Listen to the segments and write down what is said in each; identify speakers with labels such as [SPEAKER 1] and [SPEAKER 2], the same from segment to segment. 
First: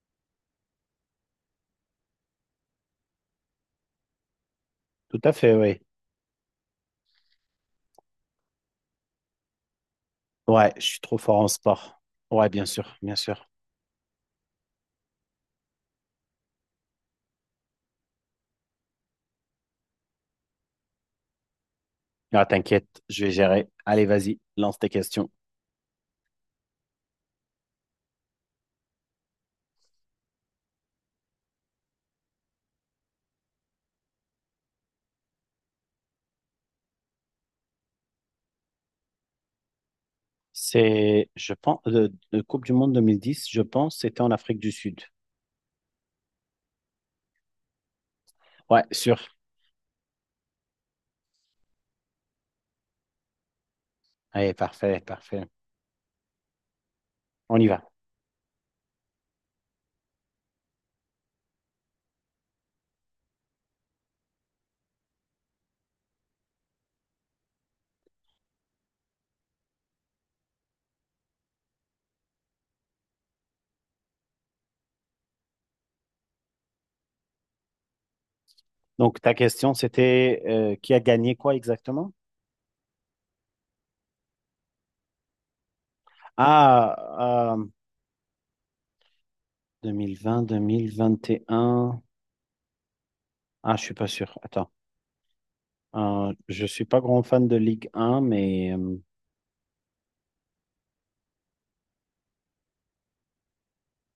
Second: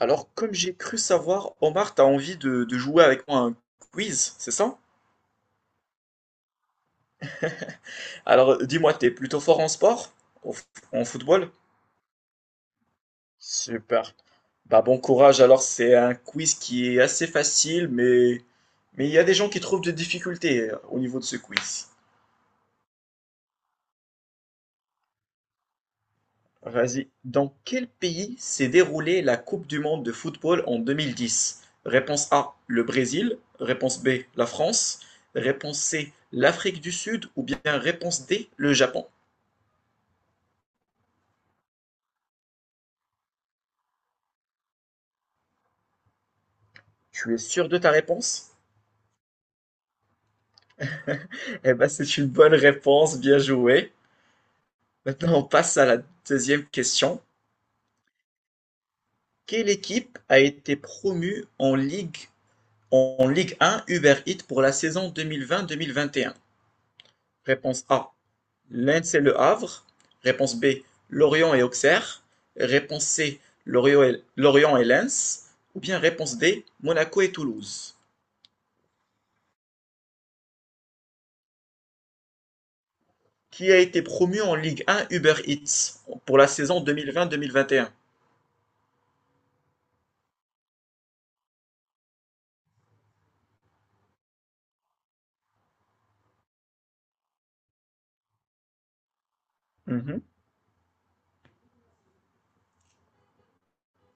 [SPEAKER 1] Alors, comme j'ai cru savoir, Omar, t'as envie de jouer avec moi à un quiz, c'est ça?
[SPEAKER 2] Tout à fait, oui.
[SPEAKER 1] Alors, dis-moi, t'es plutôt fort en sport? En, f-
[SPEAKER 2] Ouais, je suis
[SPEAKER 1] en
[SPEAKER 2] trop fort en
[SPEAKER 1] football?
[SPEAKER 2] sport. Ouais, bien sûr, bien sûr.
[SPEAKER 1] Super. Bah, bon courage. Alors, c'est un quiz qui est assez facile, mais il y a des gens qui trouvent des difficultés au niveau de ce quiz.
[SPEAKER 2] Ah, t'inquiète, je vais gérer. Allez, vas-y, lance tes questions.
[SPEAKER 1] Vas-y. Dans quel pays s'est déroulée la Coupe du monde de football en 2010? Réponse A, le Brésil. Réponse B, la France. Réponse C, l'Afrique du Sud. Ou bien réponse D, le Japon.
[SPEAKER 2] C'est, je pense, le Coupe du Monde 2010, je pense, c'était en Afrique du Sud.
[SPEAKER 1] Tu es sûr de ta réponse?
[SPEAKER 2] Ouais, sûr.
[SPEAKER 1] Eh ben, c'est une bonne réponse, bien joué.
[SPEAKER 2] Allez, parfait,
[SPEAKER 1] Maintenant, on
[SPEAKER 2] parfait.
[SPEAKER 1] passe à la deuxième question.
[SPEAKER 2] On y va.
[SPEAKER 1] Quelle équipe a été promue en Ligue 1 Uber Eats pour la saison 2020-2021? Réponse A. Lens et Le Havre. Réponse B. Lorient et Auxerre. Réponse C. Lorient et Lens. Ou bien réponse D. Monaco et Toulouse.
[SPEAKER 2] Donc, ta question, c'était qui a gagné quoi exactement?
[SPEAKER 1] Qui a été promu en Ligue 1 Uber Eats pour la saison
[SPEAKER 2] Ah,
[SPEAKER 1] 2020-2021?
[SPEAKER 2] 2020, 2021. Ah, je suis pas sûr. Attends. Je suis pas grand fan de Ligue 1, mais
[SPEAKER 1] Mhm.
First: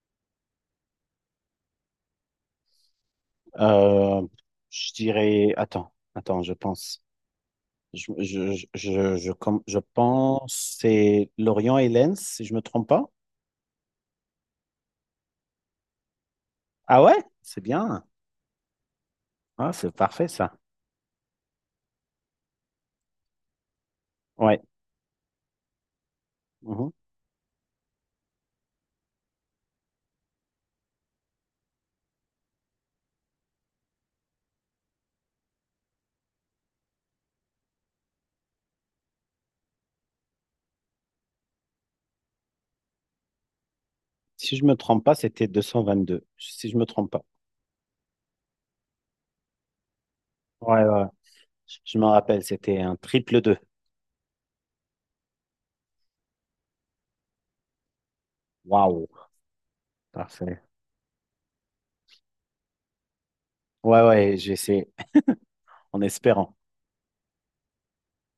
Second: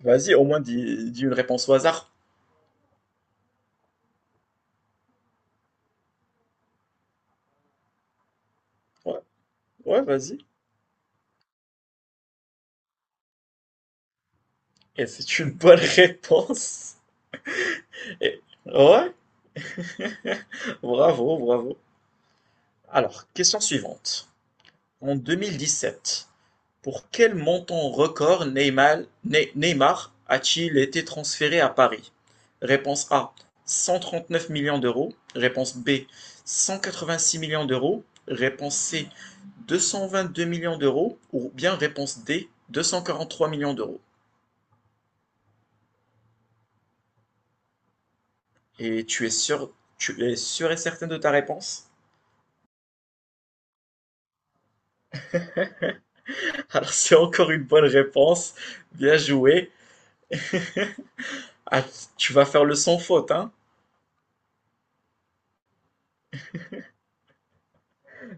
[SPEAKER 1] Vas-y, au moins dis, dis une réponse au hasard.
[SPEAKER 2] Euh, je dirais, attends, attends, je pense. Je, je, je, je,
[SPEAKER 1] Ouais,
[SPEAKER 2] je com- je
[SPEAKER 1] ouais, vas-y.
[SPEAKER 2] pense c'est Lorient et Lens, si je me trompe pas.
[SPEAKER 1] Et c'est une bonne réponse.
[SPEAKER 2] Ah ouais? C'est bien.
[SPEAKER 1] Et- ouais,
[SPEAKER 2] Ah, c'est parfait ça.
[SPEAKER 1] bravo, bravo. Alors, question suivante.
[SPEAKER 2] Ouais.
[SPEAKER 1] En 2017.
[SPEAKER 2] Mhm.
[SPEAKER 1] Pour quel montant record Neymar a-t-il été transféré à Paris? Réponse A 139 millions d'euros. Réponse B 186 millions d'euros. Réponse C 222 millions d'euros. Ou bien réponse D 243 millions d'euros.
[SPEAKER 2] Si je me trompe pas, c'était 222. Si je me trompe pas.
[SPEAKER 1] Et tu es sûr et
[SPEAKER 2] Ouais, ouais, ouais.
[SPEAKER 1] certain de ta réponse?
[SPEAKER 2] Je me rappelle, c'était un triple deux.
[SPEAKER 1] Alors c'est encore une bonne réponse.
[SPEAKER 2] Waouh.
[SPEAKER 1] Bien joué.
[SPEAKER 2] Parfait.
[SPEAKER 1] Ah, tu vas faire le sans faute, hein?
[SPEAKER 2] Ouais, ouais, j'essaie en espérant.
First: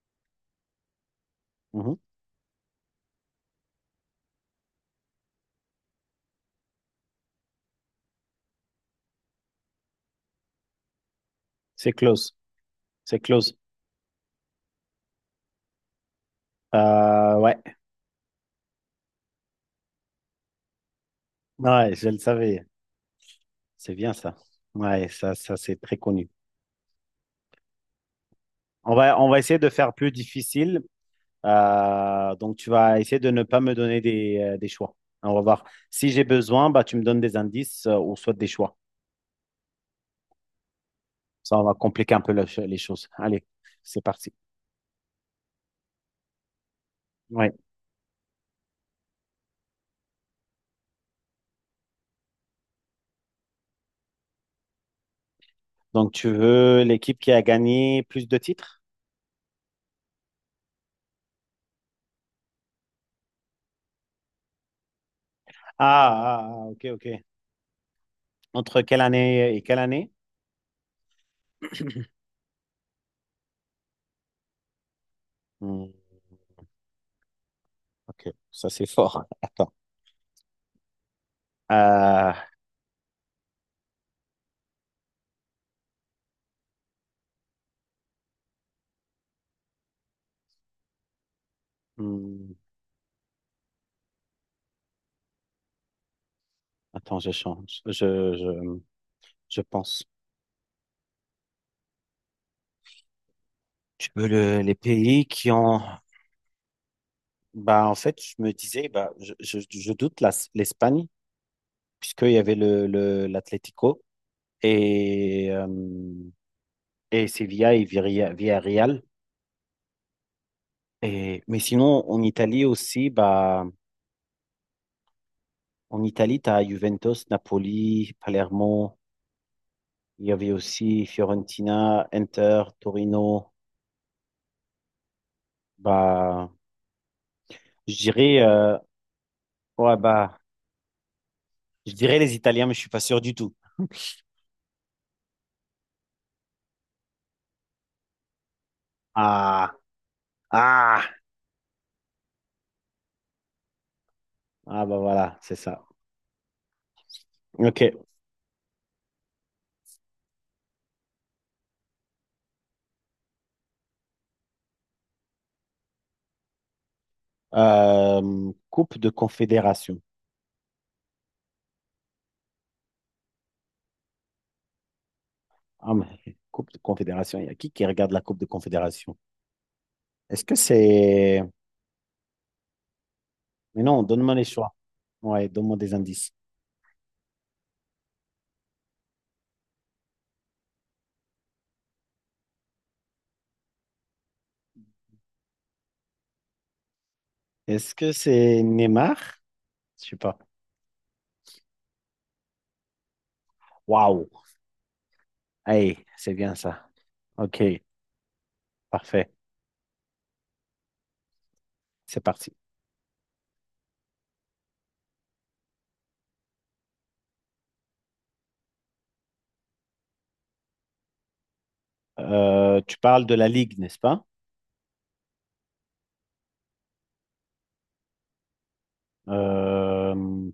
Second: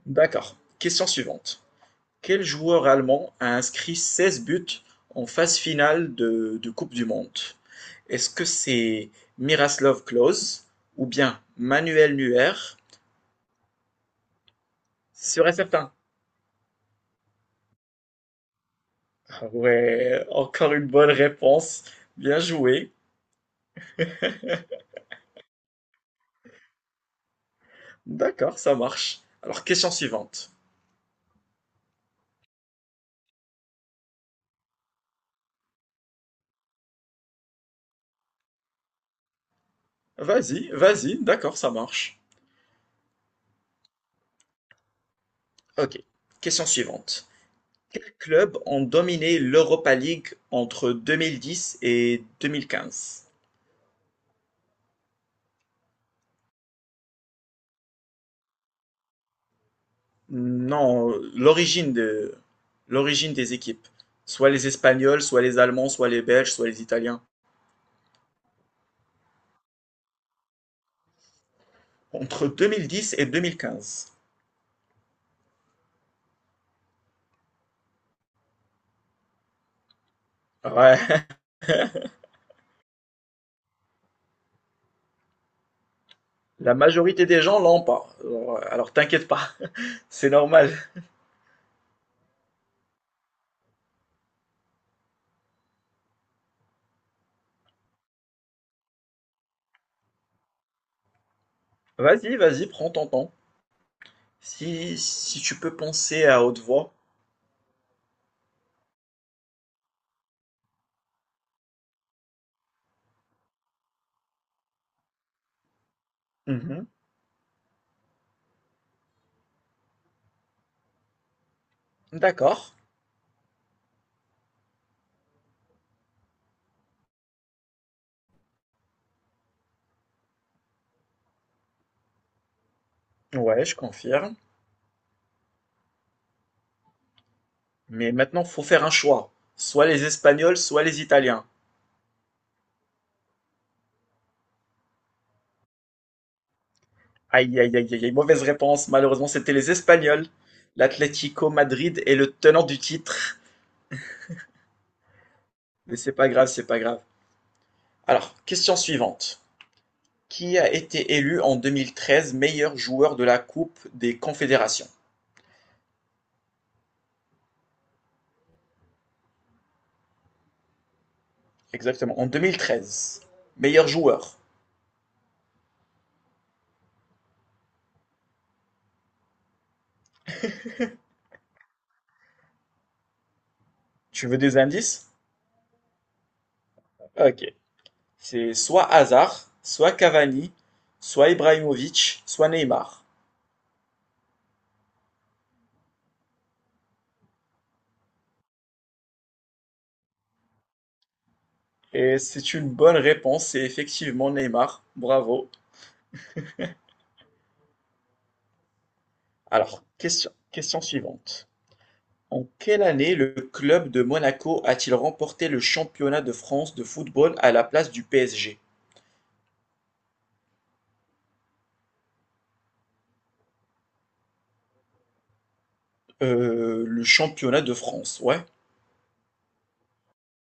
[SPEAKER 1] D'accord. Question suivante.
[SPEAKER 2] Mhm.
[SPEAKER 1] Quel joueur allemand a inscrit 16 buts en phase finale de Coupe du monde? Est-ce que c'est Miroslav Klose ou bien
[SPEAKER 2] C'est
[SPEAKER 1] Manuel
[SPEAKER 2] close.
[SPEAKER 1] Neuer?
[SPEAKER 2] C'est close.
[SPEAKER 1] Sûr et certain.
[SPEAKER 2] Ouais.
[SPEAKER 1] Ah ouais, encore une bonne réponse.
[SPEAKER 2] Ouais, je le
[SPEAKER 1] Bien
[SPEAKER 2] savais.
[SPEAKER 1] joué.
[SPEAKER 2] C'est bien ça. Ouais, ça c'est très connu.
[SPEAKER 1] D'accord, ça
[SPEAKER 2] On va,
[SPEAKER 1] marche.
[SPEAKER 2] on va essayer
[SPEAKER 1] Alors,
[SPEAKER 2] de
[SPEAKER 1] question
[SPEAKER 2] faire plus
[SPEAKER 1] suivante.
[SPEAKER 2] difficile. Donc, tu vas essayer de ne pas me donner des choix. On va voir. Si j'ai besoin, bah, tu me donnes des indices ou soit des choix.
[SPEAKER 1] Vas-y, vas-y,
[SPEAKER 2] Ça,
[SPEAKER 1] d'accord,
[SPEAKER 2] on
[SPEAKER 1] ça
[SPEAKER 2] va compliquer
[SPEAKER 1] marche.
[SPEAKER 2] un peu la les choses. Allez, c'est parti.
[SPEAKER 1] Ok, question suivante.
[SPEAKER 2] Ouais.
[SPEAKER 1] Quels clubs ont dominé l'Europa League entre 2010 et 2015?
[SPEAKER 2] Donc, tu veux l'équipe qui a gagné plus de titres?
[SPEAKER 1] Non, l'origine de l'origine des équipes. Soit les Espagnols, soit les Allemands, soit les
[SPEAKER 2] Ah, ah,
[SPEAKER 1] Belges,
[SPEAKER 2] ah,
[SPEAKER 1] soit
[SPEAKER 2] ok,
[SPEAKER 1] les
[SPEAKER 2] ok.
[SPEAKER 1] Italiens.
[SPEAKER 2] Entre quelle année et quelle année?
[SPEAKER 1] Entre 2010 et 2015.
[SPEAKER 2] Hmm, ok, ça c'est fort. Attends.
[SPEAKER 1] Ouais,
[SPEAKER 2] Euh,
[SPEAKER 1] la majorité des gens l'ont pas. Alors t'inquiète pas, c'est normal.
[SPEAKER 2] hmm, attends, je change. Je, je pense.
[SPEAKER 1] Vas-y, vas-y, prends ton temps.
[SPEAKER 2] Tu veux le- les
[SPEAKER 1] Si,
[SPEAKER 2] pays
[SPEAKER 1] si
[SPEAKER 2] qui
[SPEAKER 1] tu peux
[SPEAKER 2] ont
[SPEAKER 1] penser à haute voix.
[SPEAKER 2] Bah, en fait, je me disais, bah, je doute l'Espagne, puisqu'il y avait l'Atlético et, euh,
[SPEAKER 1] Mhm.
[SPEAKER 2] et Sevilla et Villarreal. Et, mais sinon, en
[SPEAKER 1] D'accord.
[SPEAKER 2] Italie aussi, bah, en Italie, tu as Juventus, Napoli, Palermo. Il y avait aussi Fiorentina, Inter, Torino.
[SPEAKER 1] Ouais, je confirme.
[SPEAKER 2] Bah, je
[SPEAKER 1] Mais
[SPEAKER 2] dirais,
[SPEAKER 1] maintenant, faut faire un choix. Soit
[SPEAKER 2] ouais,
[SPEAKER 1] les
[SPEAKER 2] bah,
[SPEAKER 1] Espagnols, soit les Italiens.
[SPEAKER 2] je dirais les Italiens, mais je suis pas sûr du tout.
[SPEAKER 1] Aïe, aïe, aïe, aïe, aïe. Mauvaise réponse. Malheureusement, c'était
[SPEAKER 2] Ah,
[SPEAKER 1] les Espagnols.
[SPEAKER 2] ah,
[SPEAKER 1] L'Atlético Madrid est le tenant du titre.
[SPEAKER 2] ah, bah voilà, c'est ça.
[SPEAKER 1] Mais c'est pas grave, c'est pas grave.
[SPEAKER 2] Ok.
[SPEAKER 1] Alors, question suivante. Qui a été élu en 2013 meilleur joueur de la Coupe des Confédérations?
[SPEAKER 2] Coupe de Confédération.
[SPEAKER 1] Exactement, en 2013. Meilleur joueur.
[SPEAKER 2] Ah, mais Coupe de Confédération, il y a qui regarde la Coupe de Confédération? Est-ce que c'est... Mais non,
[SPEAKER 1] Tu
[SPEAKER 2] donne-moi
[SPEAKER 1] veux
[SPEAKER 2] les
[SPEAKER 1] des
[SPEAKER 2] choix.
[SPEAKER 1] indices?
[SPEAKER 2] Ouais, donne-moi des indices.
[SPEAKER 1] Ok. C'est soit Hazard, soit Cavani, soit Ibrahimovic, soit Neymar.
[SPEAKER 2] Est-ce que c'est Neymar? Je sais pas.
[SPEAKER 1] Et c'est une bonne réponse, c'est
[SPEAKER 2] Waouh!
[SPEAKER 1] effectivement Neymar. Bravo.
[SPEAKER 2] Hey, c'est bien ça. Ok, parfait.
[SPEAKER 1] Alors, question suivante.
[SPEAKER 2] C'est
[SPEAKER 1] En
[SPEAKER 2] parti.
[SPEAKER 1] quelle année le club de Monaco a-t-il remporté le championnat de France de football à la place du PSG?
[SPEAKER 2] Tu parles de la Ligue, n'est-ce pas?
[SPEAKER 1] Le championnat de France, ouais,
[SPEAKER 2] Euh,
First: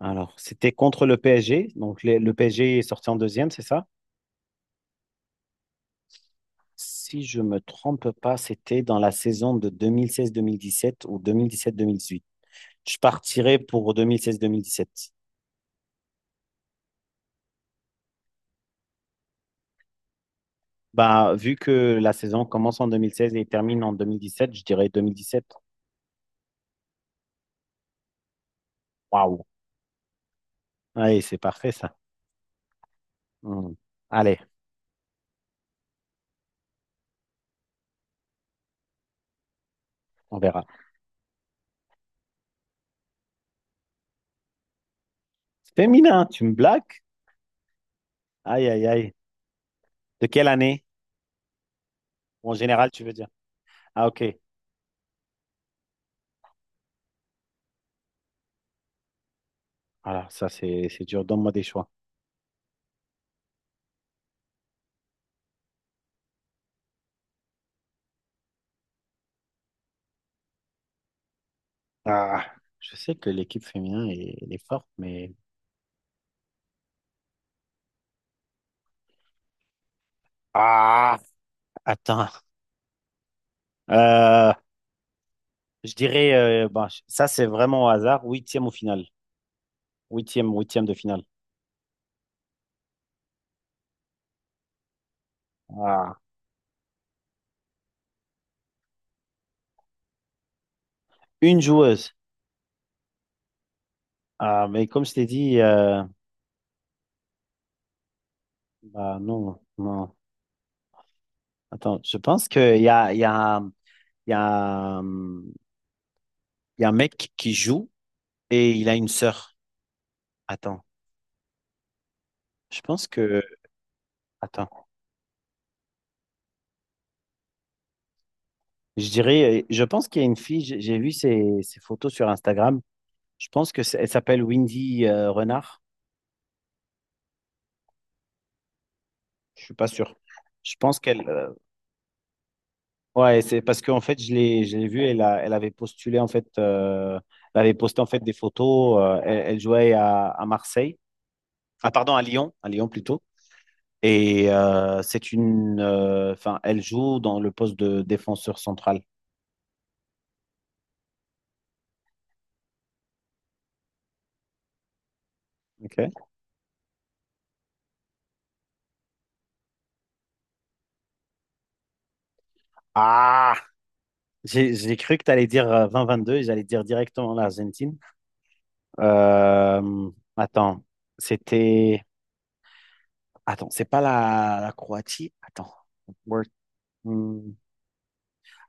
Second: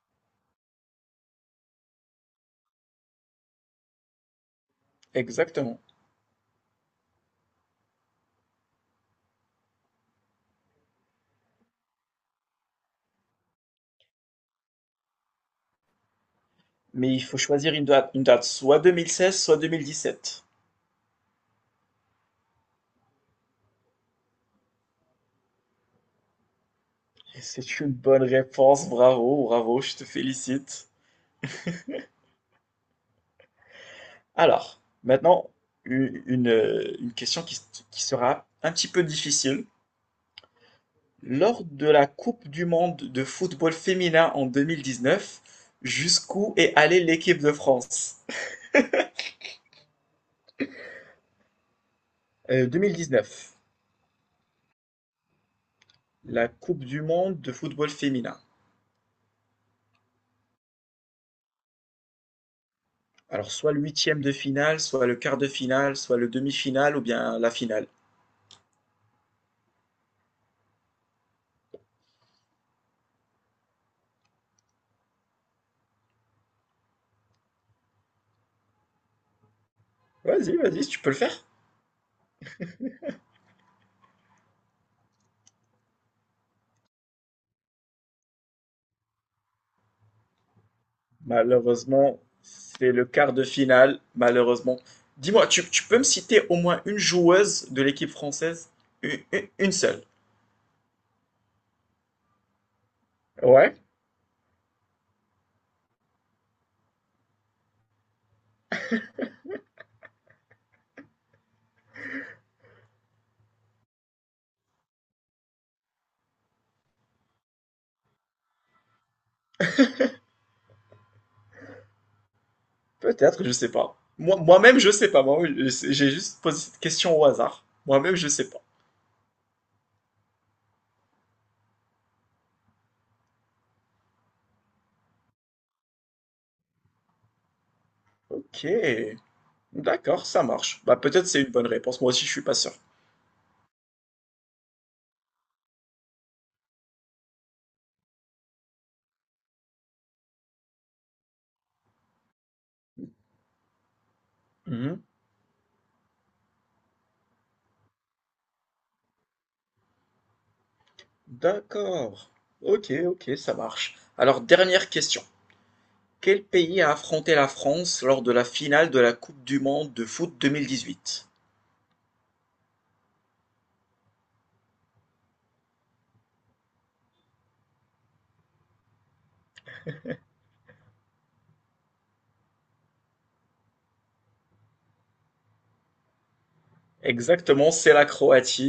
[SPEAKER 2] alors, c'était contre le PSG. Donc, le PSG est sorti en deuxième, c'est ça?
[SPEAKER 1] exactement.
[SPEAKER 2] Si je me trompe pas, c'était dans la saison de deux mille seize-deux mille seize dix sept ou 2017 huit. Je partirais pour deux mille seize-deux mille seize dix sept.
[SPEAKER 1] Mais il faut choisir une date, soit 2016, soit 2017.
[SPEAKER 2] Bah, vu que la saison commence en 2016 et termine en 2017, je dirais 2017.
[SPEAKER 1] Et c'est une bonne réponse,
[SPEAKER 2] Waouh.
[SPEAKER 1] bravo, bravo, je te félicite.
[SPEAKER 2] Allez, c'est parfait ça. Hmm. Allez,
[SPEAKER 1] Alors, maintenant, une question qui sera un petit peu difficile.
[SPEAKER 2] on verra.
[SPEAKER 1] Lors de la coupe du monde de football féminin en 2019,
[SPEAKER 2] Féminin, tu me
[SPEAKER 1] jusqu'où est
[SPEAKER 2] blagues?
[SPEAKER 1] allée l'équipe de France?
[SPEAKER 2] Aïe, aïe, aïe. De quelle année? En général, tu veux dire.
[SPEAKER 1] 2019,
[SPEAKER 2] Ah, ok.
[SPEAKER 1] la coupe du monde de football féminin.
[SPEAKER 2] Alors, ça, c'est dur. Donne-moi des choix.
[SPEAKER 1] Alors soit le huitième de finale, soit le quart de finale, soit le demi-finale ou bien la finale.
[SPEAKER 2] Ah, je sais que l'équipe féminin, elle est forte, mais...
[SPEAKER 1] Vas-y, vas-y, tu peux le
[SPEAKER 2] Ah,
[SPEAKER 1] faire.
[SPEAKER 2] attends. Euh, Je dirais, bah, ça c'est vraiment au hasard, huitième au final. Huitième, huitième de finale.
[SPEAKER 1] Malheureusement, c'est le quart de finale, malheureusement. Dis-moi, tu peux me
[SPEAKER 2] Ah.
[SPEAKER 1] citer au moins une joueuse de l'équipe française? Une seule.
[SPEAKER 2] Une joueuse.
[SPEAKER 1] Ouais.
[SPEAKER 2] Ah, mais comme je t'ai dit, bah, non, non. Attends, je pense qu'il y a, hum, il y a un mec qui joue et il a une sœur. Attends, je pense que,
[SPEAKER 1] Peut-être, je sais pas. Moi,
[SPEAKER 2] attends,
[SPEAKER 1] moi-même, je sais pas. Moi, je- j'ai juste posé cette question au hasard. Moi-même, je sais pas.
[SPEAKER 2] je dirais, je pense qu'il y a une fille, j'ai vu ses photos sur Instagram. Je pense que elle s'appelle Windy Renard.
[SPEAKER 1] Ok.
[SPEAKER 2] Je suis pas sûr.
[SPEAKER 1] D'accord, ça
[SPEAKER 2] Je
[SPEAKER 1] marche. Bah,
[SPEAKER 2] pense qu'elle,
[SPEAKER 1] peut-être c'est une bonne réponse. Moi aussi, je suis pas sûr.
[SPEAKER 2] ouais, c'est parce qu'en fait, je l'ai vue, elle avait postulé, en fait, elle avait posté, en fait, des photos, elle jouait à, Marseille, ah, pardon, à Lyon plutôt, et
[SPEAKER 1] Mhm.
[SPEAKER 2] c'est une, enfin, elle joue dans le poste de défenseur central.
[SPEAKER 1] D'accord. Ok, ok, ça marche. Alors, dernière question.
[SPEAKER 2] Ok.
[SPEAKER 1] Quel pays a affronté la France lors de la finale de la Coupe du Monde de foot 2018?
[SPEAKER 2] Ah, j'ai cru que tu allais dire 2022 et j'allais dire directement l'Argentine. Euh, attends, c'était, attends, c'est pas la Croatie? Attends, Word. Hmm.
[SPEAKER 1] Exactement, c'est la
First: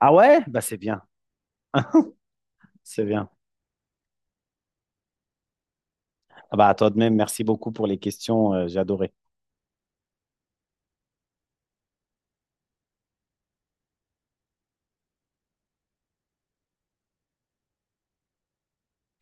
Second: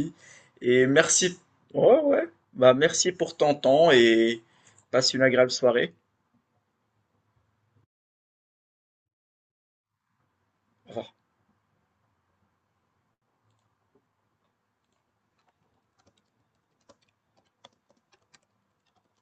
[SPEAKER 2] Ah ouais? Bah, c'est
[SPEAKER 1] Et
[SPEAKER 2] bien,
[SPEAKER 1] merci. Ouais, ouais. Bah,
[SPEAKER 2] c'est
[SPEAKER 1] merci
[SPEAKER 2] bien.
[SPEAKER 1] pour ton temps et passe une agréable soirée.
[SPEAKER 2] Ah bah, à toi de même, merci beaucoup pour les questions, j'ai adoré.
[SPEAKER 1] Au revoir.